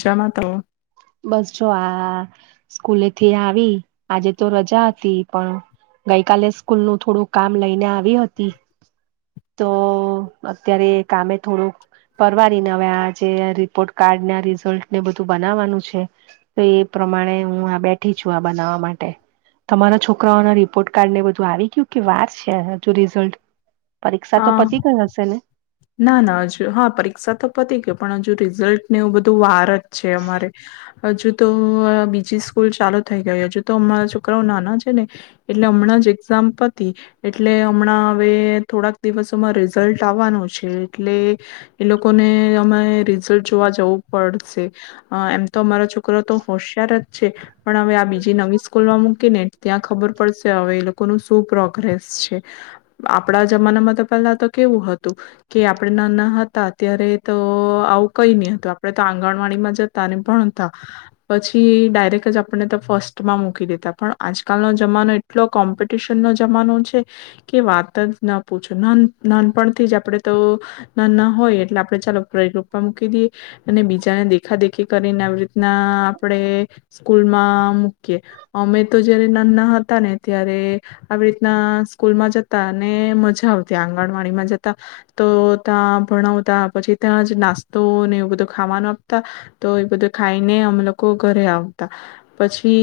જમાં તો બસ જો આ સ્કૂલેથી આવી આજે તો રજા હતી પણ ગઈ કાલે સ્કૂલ નું થોડું કામ લઈને આવી હતી તો અત્યારે કામે થોડુંક પરવારીને અવે આજે રિપોર્ટ કાર્ડ ના રિઝલ્ટ ને બધું બનાવાનું છે તો એ પ્રમાણે હું આ બેઠી છું. આ બનાવવા માટે તમારા છોકરાઓના રિપોર્ટ કાર્ડ ને બધું આવી ગયું કે વાર છે હજુ રિઝલ્ટ પરીક્ષા તો હા પતી ગઈ હશે ને? ના ના હજુ હા પરીક્ષા તો પતી ગઈ પણ હજુ રિઝલ્ટ ને એવું બધું વાર જ છે. અમારે હજુ તો બીજી સ્કૂલ ચાલુ થઈ ગઈ. હજુ તો અમારા છોકરાઓ નાના છે ને એટલે હમણાં જ એક્ઝામ પતી એટલે હમણાં હવે થોડાક દિવસોમાં રિઝલ્ટ આવવાનું છે. એટલે એ લોકોને અમે રિઝલ્ટ જોવા જવું પડશે અ એમ તો અમારા છોકરો તો હોશિયાર જ છે પણ હવે આ બીજા જે નવી સ્કૂલમાં મૂકી ને ત્યાં ખબર પડશે હવે એ લોકોનું સુ શું પ્રોગ્રેસ છે? આપણા જમાનામાં તો પેલા તો કેવું હતું કે આપણેે નાના હતા ત્યારે તો આવું કઈ નહી હતું. આપણેે તો આંગણવાડીમાં જતા ભણતા પછી ડાયરેક્ટ જ આપણને તો ફર્સ્ટમાં મૂકી દેતા. પણ આજકાલનો જમાનો એટલો કોમ્પિટિશન નો જમાનો છે કે વાત જ ના પૂછો ના નાનપણથી જ આપણે તો નાના હોય એટલે આપણે ચાલો પ્લેગ્રુપ માં મૂકી દઈએ અને બીજાને દેખા દેખી કરીને આવી રીતના આપણે સ્કૂલમાં મૂકીએ અમે તો જયારે નાના હતા ને ત્યારે આવી રીતના સ્કૂલમાં જતા અને મજા આવતી આંગ આગળવાણીમાં જતા તો તા ભણાવતા પછી ત્યાં જ નાસ્તો ને એવું બધું ખાવાનું આપતા તો એ બધું ખાઈને અમે લોકો ઘરે આવતા પછી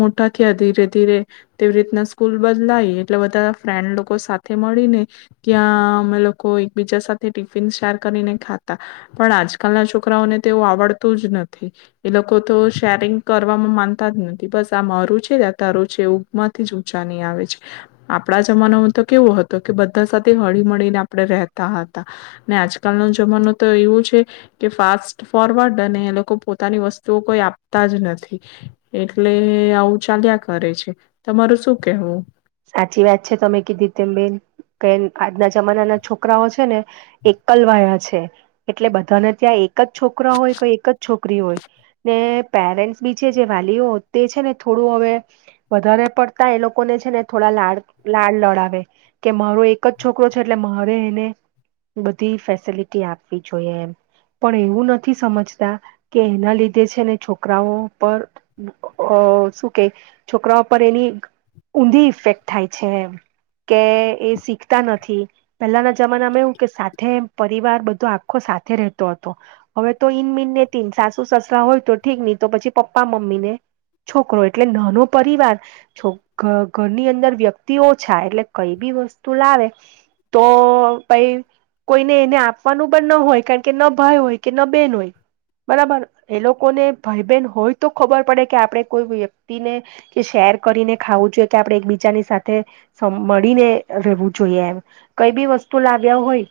મોટા થીયા ધીરે ધીરે તેવી રીતના સ્કૂલ બદલાય એટલે બધા ફ્રેન્ડ લોકો સાથે મળીને ત્યાં અમે લોકો લોકો એકબીજા સાથે ટિફિન શેર કરીને ખાતા પણ આજકાલના છોકરાઓને તેવું આવડતું જ નથી એ લોકો તો શેરિંગ કરવામાં માનતા જ નથી બસ આ મારું છે આ તા છે એવું માંથી જ ઊંચા ની આવે છે. આપણા જમાનામાં તો કેવુ હતું કે બધા સાથે હળી મળીને આપડે રહેતા હતા. ને આજકાલનો જમાનો તો એવું છે કે ફાસ્ટ ફોરવર્ડ અને એ લોકો પોતાની વસ્તુઓ કોઈ આપતા જ નથી એટલે આવું ચાલ્યા કરે છે. તમારું શું કેહેવું? સાચી વાત છે તમે કીધી તેમ બેેન કે આજના જમાનાના છોકરાઓ છે ને એકલવાયા છે એટલે બધાને ત્યાં એક જ છોકરા હોય કે એક જ છોકરી હોય ને પેરેન્ટ્સ બી છે જે વાલીઓ તે છે ને થોડું હવે વધારે પડતા એ લોકોને છે ને થોડા લાડ લાડ લડાવે કે મારો એક જ છોકરો છે એટલે મારે એને બધી ફેસિલિટી આપવી જોઈએ એમ પણ એવું નથી સમજતા કે એના લીધે છેને છોકરાઓ પર અ શું કે છોકરાઓ પર એની ઊંધી ઈફેક્ટ થાય છે એમ કે એ શીખતા નથી. પહેલાના જમાનામાં એવું કે સાથે પરિવાર બધો આખો સાથે રહેતો હતો. હવે તો ઈનમિનને તીન સાસુ, સસરા હોય તો ઠીક નહી તો પછી પપ્પા, મમ્મીને, છોકરો એટલે નાનો પરિવાર ઘરની અંદર વ્યક્તિ ઓછા એટલે કઈ બી વસ્તુ લાવે તો ભાઈ કોઈને એને આપવાનું પણ ના હોય કારણ કે ન ભાઈ હોય કે ન બેન હોય બરાબર એ લોકોને ભાઈ બહેન હોય તો ખબર પડે કે આપણે કોઈ વ્યક્તિને કે શેર કરીને ખાવું જોઈએ. કે આપણે એક બીજાની સાથે મળીને રહેવું જોઈએ એમ કઈ બી વસ્તુ લાવ્યા હોય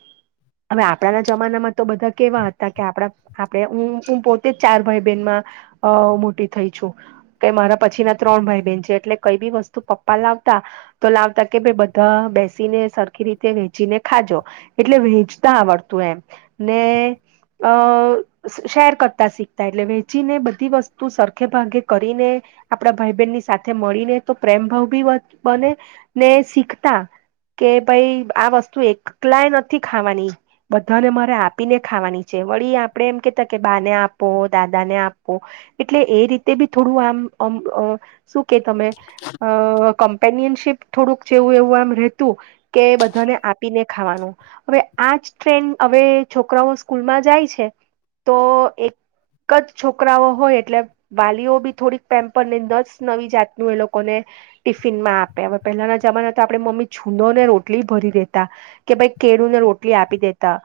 હવે આતા ના જમાનામાં તો બધા કેવા હતા કે આપડા આપણે હું પોતે જ ચાર ભાઈ બહેનમાં અ મોટી થઈ છું કે મારા પછી ના ત્રણ ભાઈ બહેન છે એટલે કઈ બી વસ્તુ પપ્પા લાવતા તો લાવતા કે ભાઈ બધા બેસીને સરખી રીતે વેચીને ખાજો એટલે વેચતા આવડતું એમ ને અ શેર કરતા શીખતા એટલે વેચીને બધી વસ્તુ સરખે ભાગે કરીને આપડા ભાઈ બહેનની સાથે મળીને તો પ્રેમભાવ બી વધ બને ને શીખતા કે ભાઈ આ વસ્તુ એકલાય નથી ખાવાની બધાને મારે આપીને ખાવાની છે વળી આપણેે એમ કેતા કે બાને આપો, દાદાને આપો એટલે એ રીતે બી થોડું આમ મ શું કે તમે? કમ્પેનિયનશીપ થોડુંક જેવું એવું આમ રહેતું કે બધાને આપીને ખાવાનું હવે આજ ટ્રેન્ડ હવે છોકરાઓ સ્કૂલમાં જાય છે તો એક જ છોકરાઓ હોય એટલે વાલીઓ બી થોડીક પેમ્પર ને દસ નવી જાતનું એ લોકોને ટિફિનમાં આપે. હવે પહેલાના જમાના તો આપણેે મમ્મી છુદોને રોટલી ભરી દેતા કે ભાઈ કેળુંને રોટલી આપી દેતા.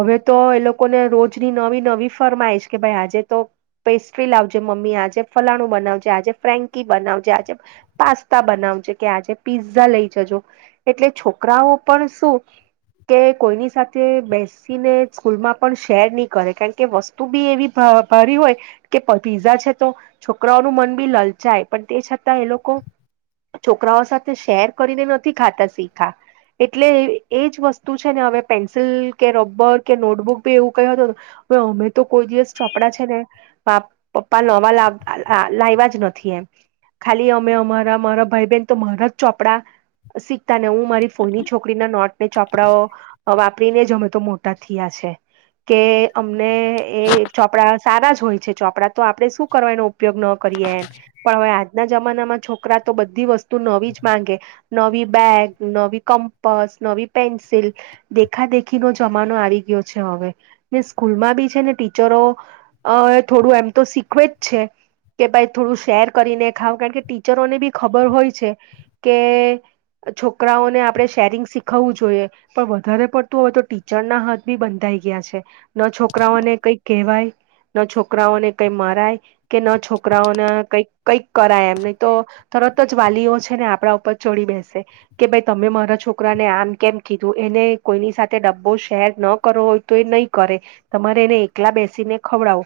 હવે તો એ લોકોને રોજની નવી નવી ફરમાઈશ કે ભાઈ આજે તો પેસ્ટ્રી લાવજે, મમ્મી આજે ફલાણું બનાવજે, આજે ફ્રેન્કી, બનાવજે આજે પાસ્તા બનાવજે કે આજે પીઝા લઈ જજો એટલે છોકરાઓ પણ શું કે કોઈની સાથે બેસીને સ્કૂલમાં પણ શેર ની કરે કારણ કે વસ્તુ બી એવી ભરી હોય કે પીઝા છે તો છોકરાઓનું મન બી લલચાય પણ તે છતાં એ લોકો છોકરાઓ સાથે શેર કરીને નથી ખાતા શીયખા એટલે એજ વસ્તુ છે ને હવે પેન્સિલ કે રબર કે નોટબુક ભી એવું કય હતું ને અમે તો કોઈ દિવસ ચોપડા છે ને પપ્પા નવા લાવ્યા જ નથી એમ ખાલી અમે અમા મારા ભાઈ બેન તો મારા ચોપડા ને હું મારી ફોની છોકરી ના નોટ ને ચોપડાઓ વાપ આપડીને જમે તો મોટા થયા છે કે અમને એ ચોપડા સારા જ હોય છે ચોપડા તો આપણેે શું કરવાનો ઉપયોગ ન કરીએ એમ પણ હવે આજના જમાનામાં છો છોકરા તો બધી વસ્તુ નવી જ માંગે નવી બેગ નવી કમ્પસ નવી પેન્સિલ દેખા દેખી નો જમાનો આવી ગયો છે હવે ને સ્કૂલમાં બી છે ને ટીચરો થોડું એમ તો શીખવે જ છે કે ભ થોડું શેર કરીને ખાવ કારણ કે ટીચરોને બી ખબર હોય છે કે છોકરાઓને આપણે શેરિંગ શીખવવું જોઈએ પણ વધારે પડતું હોય તો ટીચર ના હાથ બી બંધાઈ ગયા છે ન છોકરાઓને કઈ કહેવાય ન છોકરાઓને કંઈ મરાય કે ન છોકરાઓને કઈક કઈક કરાય એમને તો તરત જ વાલીઓ છે ને આપણા ઉપર ચડી બેસે કે ભાઈ તમે મારા છોકરાને આમ કેમ કીધું એને કોઈની સાથે ડબ્બો શેર ન કરવો હોય તો એ નહીં કરે તમારે એને એકલા બેસીને ખવડાવો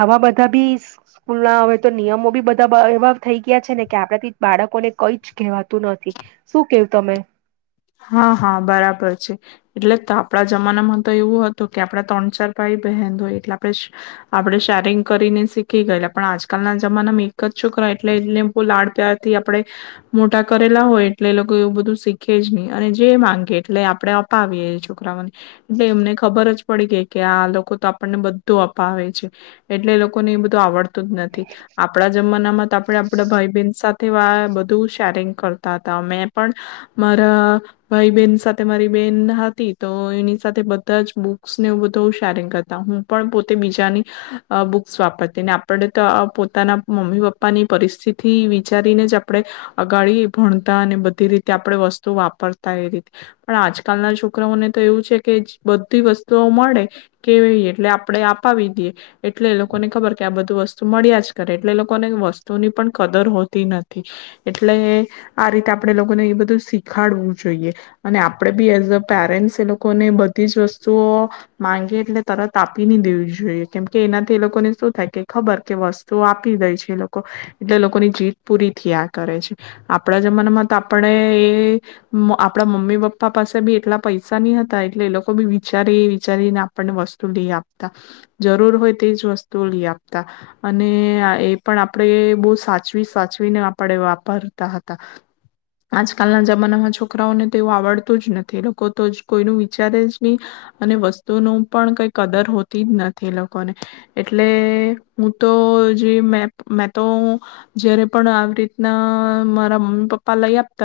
આવા બધા બી સ્કૂલ ના હો તો નિયમો બી બધા એવા થઈ ગયા છે ને કે આપણાથી બાળકોને કઈ જ કવાતું નથી શું? કેવું તમે હા હા બરાબર છે એટલે આપણા જમાનામાં તો એવું હતું કે આપડા ત્રણ ચાર ભાઈ બહેન હોય એટલે આપણે આપડે શેરંગ કરીને શીખી ગયેલા પણ આજકાલના જમાનામાં એક જ છોકરા એટલે એને બહ લાડ પ્યારથી આપે મોટા કરેલા હોય એટલે એ લોકો એવું બધું શીખી જની અને જે માંગે એટલે આપણે અપાવીએએ છોકરાઓને એટલે એમને ખબર જ પડી ગઈ કે આ લોકો તો આપણને બધું અપાવે છે એટલે એ લોકોને એ બધું આવડતું જ નથી આપણા જમાનામાં તો આપણે આપડા ભાઈ બેન સાથે બધું શેરિંગ કરતા હતા મે પણ મારા ભાઈ બહેન સાથે મારી બેન હતી તો એની સાથે બધા જ બુક્સ ને બધું સારીંગતા હું પણ પોતે બીજાની બુક્સ વાપરતી આપણે તો પોતાના મમ્મી પપ્પાની પરિસ્થિતિ વિચારીને જ આપણે અગાડી ભણતા અને બધી રીતે આપ વસ્તુ વાપરતા એ રીતે પણ આજકાલના છોકરાઓને તો એવું છે કે બધી વસ્તુઓ મળે કેવી એટલે આપણે આપાવી દઈએ એટલે એ લોકોને ખબર કે આ બધું વસ્તુ મળ્યા જ કરે એટલે એ લોકોને વસ્તુની પણ કદર હોતી નથી એટલે આ રીતે આપણે લોકોને એ બધું શીખડવું જોઈએ અને આપણેે બી એઝ અ પેરેન્ટ્સ એ લોકોને બધી જ વસ્તુઓ માંગીએ એટલે તરત આપી દેવી જોઈએ કેમ કે એનાથી એ લોકોને શું થાય કે ખબર કે વસ્તુઓ આપી દે છે એ લોકો એટલે લોકોની જીત પૂરી થ આ કરે છે આપણા જમાનામાં તો આપણે આપણા મમ્મી પપ્પા પાસે બી એટલા પૈસા નહી હતા એટલે એ લોકો બી વિચારી એ વિચારીને આપણને વસ્તુ લઈ આપતા જરૂર હોય તેજ વસ્તુ લઈ આપતા અને એ પણ આપણે બહ સાચવી સાચવીને આપણે વાપરતા હતા કાલના જમાનામાં છોકરાઓને તેવું આવડતું જ નથી લોકો તો જ કોઈનું વિચારે જ નહી અને વસ્તુનું પણ કઈ કદર હોતી જ નથી લોકોને એટલે હું તો જે મેં તો જયારે પણ આવી રીતના મારા મમ્મી પપ્પા લઈ આપ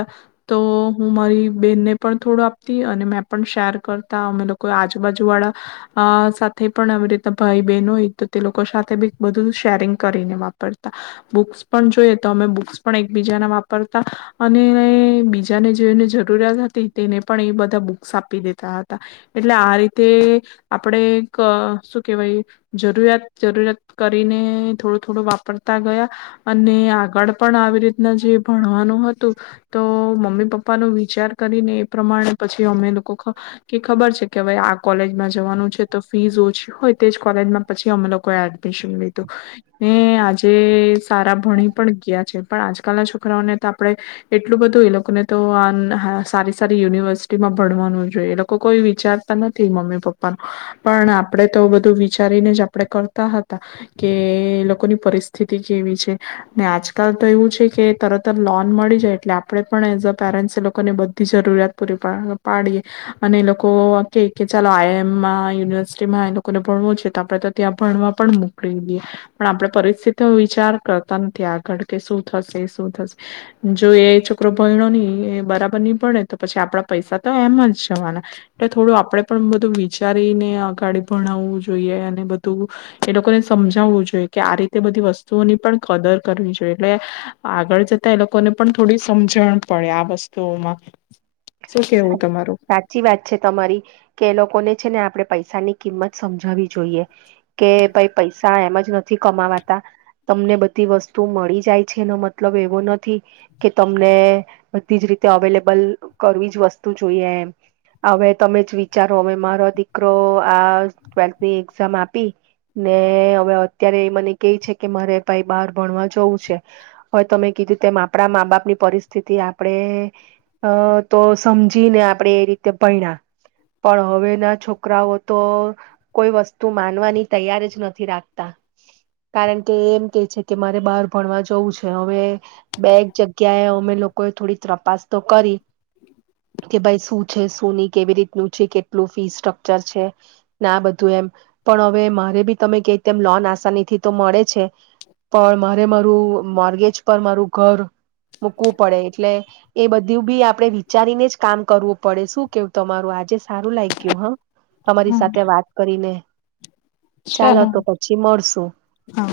તો હું મારી બેનને પણ થોડું આપતી અને મેં પણ શેર કરતા અમે લોકો આજુબાજુ વાળા સાથે પણ આવી રીતના ભાઈ બેન હોય તો તે લોકો સાથેી બધું શેરિંગ કરીને વાપરતા બુક્સ પણ જોઈએ તો અમે બુક્સ પણ એકબીજાના વાપરતા અને બીજાને જોઈને જો જરૂરિયાત હતી તેને પણ એ બધા બુક્સ આપી દેતા હતા એટલે આ રીતે આપણે એક શું કેવાય જરૂરિયાત જરૂરિયાત કરીને થોડું થોડું વાપરતા ગયા અને આગળ પણ આવી રીતના જે ભણવાનું હતું. તો મમ્મી પપ્પા ન વિચાર કરીને એ પ્રમાણે પછી અમે લોકો કે ખબર છે. કે ભાઈ આ કોલેજમાં જવાનું છે તો ફીસ ઓછી હોય તેજ કોલેજમાં પછી અમે લોકોએ એડમિશન લીધું ને આજે સારા ભણી પણ ગયા છે પણ આજકાલના છોકરાઓને તો આપણે એટલું બધું એ લોકોને તો આ સારી સારી યુનિવર્સિટીમાં ભણવાનું જોઈએ એ લોકો કોઈ વિચારતા નથી મમ્મી પપ્પાનું પણ આપણે તો બધું વિચારીને જ આપણે કરતા હતા કે એ લોકોની પરિસ્થિતિ કેવી છે ને આજકાલ તો એવું છે કે તરત જ લોન મળી જાય એટલે આપણે પણ એઝ અ પેરેન્ટ્સ એ લોકોને બધી જરૂરિયાત પૂરી પાડીએ અને એ લોકો કે કે ચાલો આઈ એમમાં યુનિવર્સિટીમાં એ લોકોને ભણવું છે તો આપણે તો ત્યાં ભણવા પણ મોકલી દઈએ પણ આપણે પરિસ્થિતિ વિચાર કરતા નથી આગળ કે શું થશે શું થશે જો એ છોકરો ભહેણો નહી એ બરાબર નહી ભણે તો પછી આપણા પૈસા તો એમ જ જવાના એટલે થોડું આપણે પણ બધું વિચારીને અગાડી ભણાવવું જોઈએ અને બધું એ લોકોને સમજાવવું જોઈએ. કે આ રીતે બધી વસ્તુઓની પણ કદર કરવી જોઈએ એટલે આગળ જતા એ લોકોને પણ થોડી સમજણ પડે આ વસ્તુઓમાં શું કેવું તમારું સાચી વાત છે તમારી કે એ લોકોને છે ને આપડે પૈસાની કિંમત સમજવી જોઈએ કે ભાઈ પૈસા એમ જ નથી કમાવાતા તમને બધી વસ્તુ મળી જાય છે એનો મતલબ એવો નથી કે તમને બધી જ રીતે અવેલેબલ કરવી જ વસ્તુ જોઈએ એમ હવે તમે જ વિચારો હવે મારો દીકરો આ ટ્વેલ્થની એક્ઝામ આપી ને હવે અત્યારે મને કે છે કે મારે ભાઈ બાર ભણવા જવું છે હવે તમે કીધું તેમ આપણા મા બાપની પરિસ્થિતિ આપણે તો સમજીને આપણેે એ રીતે ભણા પણ હવે ના છોકરાઓ તો કોઈ વસ્તુ માનવાની તૈયાર જ નથી રાખતા કારણ કે એમ કે છે કે મારે બહાર ભણવા જવું છે હવે બેક જગ્યાએ અમે લોકોએ થોડી તપાસ તો કરી કે ભાઈ શું છે શું નહી કેવી રીતનું છે કેટલું ફી સ્ટ્રકચર છે ના બધું એમ પણ હવે મારે બી તમે ક તેમ લોન આસાની થી તો મળે છે પણ મારે મારું મોર્ગેજ પર મારું ઘર મૂકવું પડે એટલે એ બધું બી આપડે વિચારીને જ કામ કરવું પડે શું કેવું તમારું આજે સારું લાગ ગયું હા તમારી હમ સાથે વાત કરીને ચાલો તો પછી મળશુ હા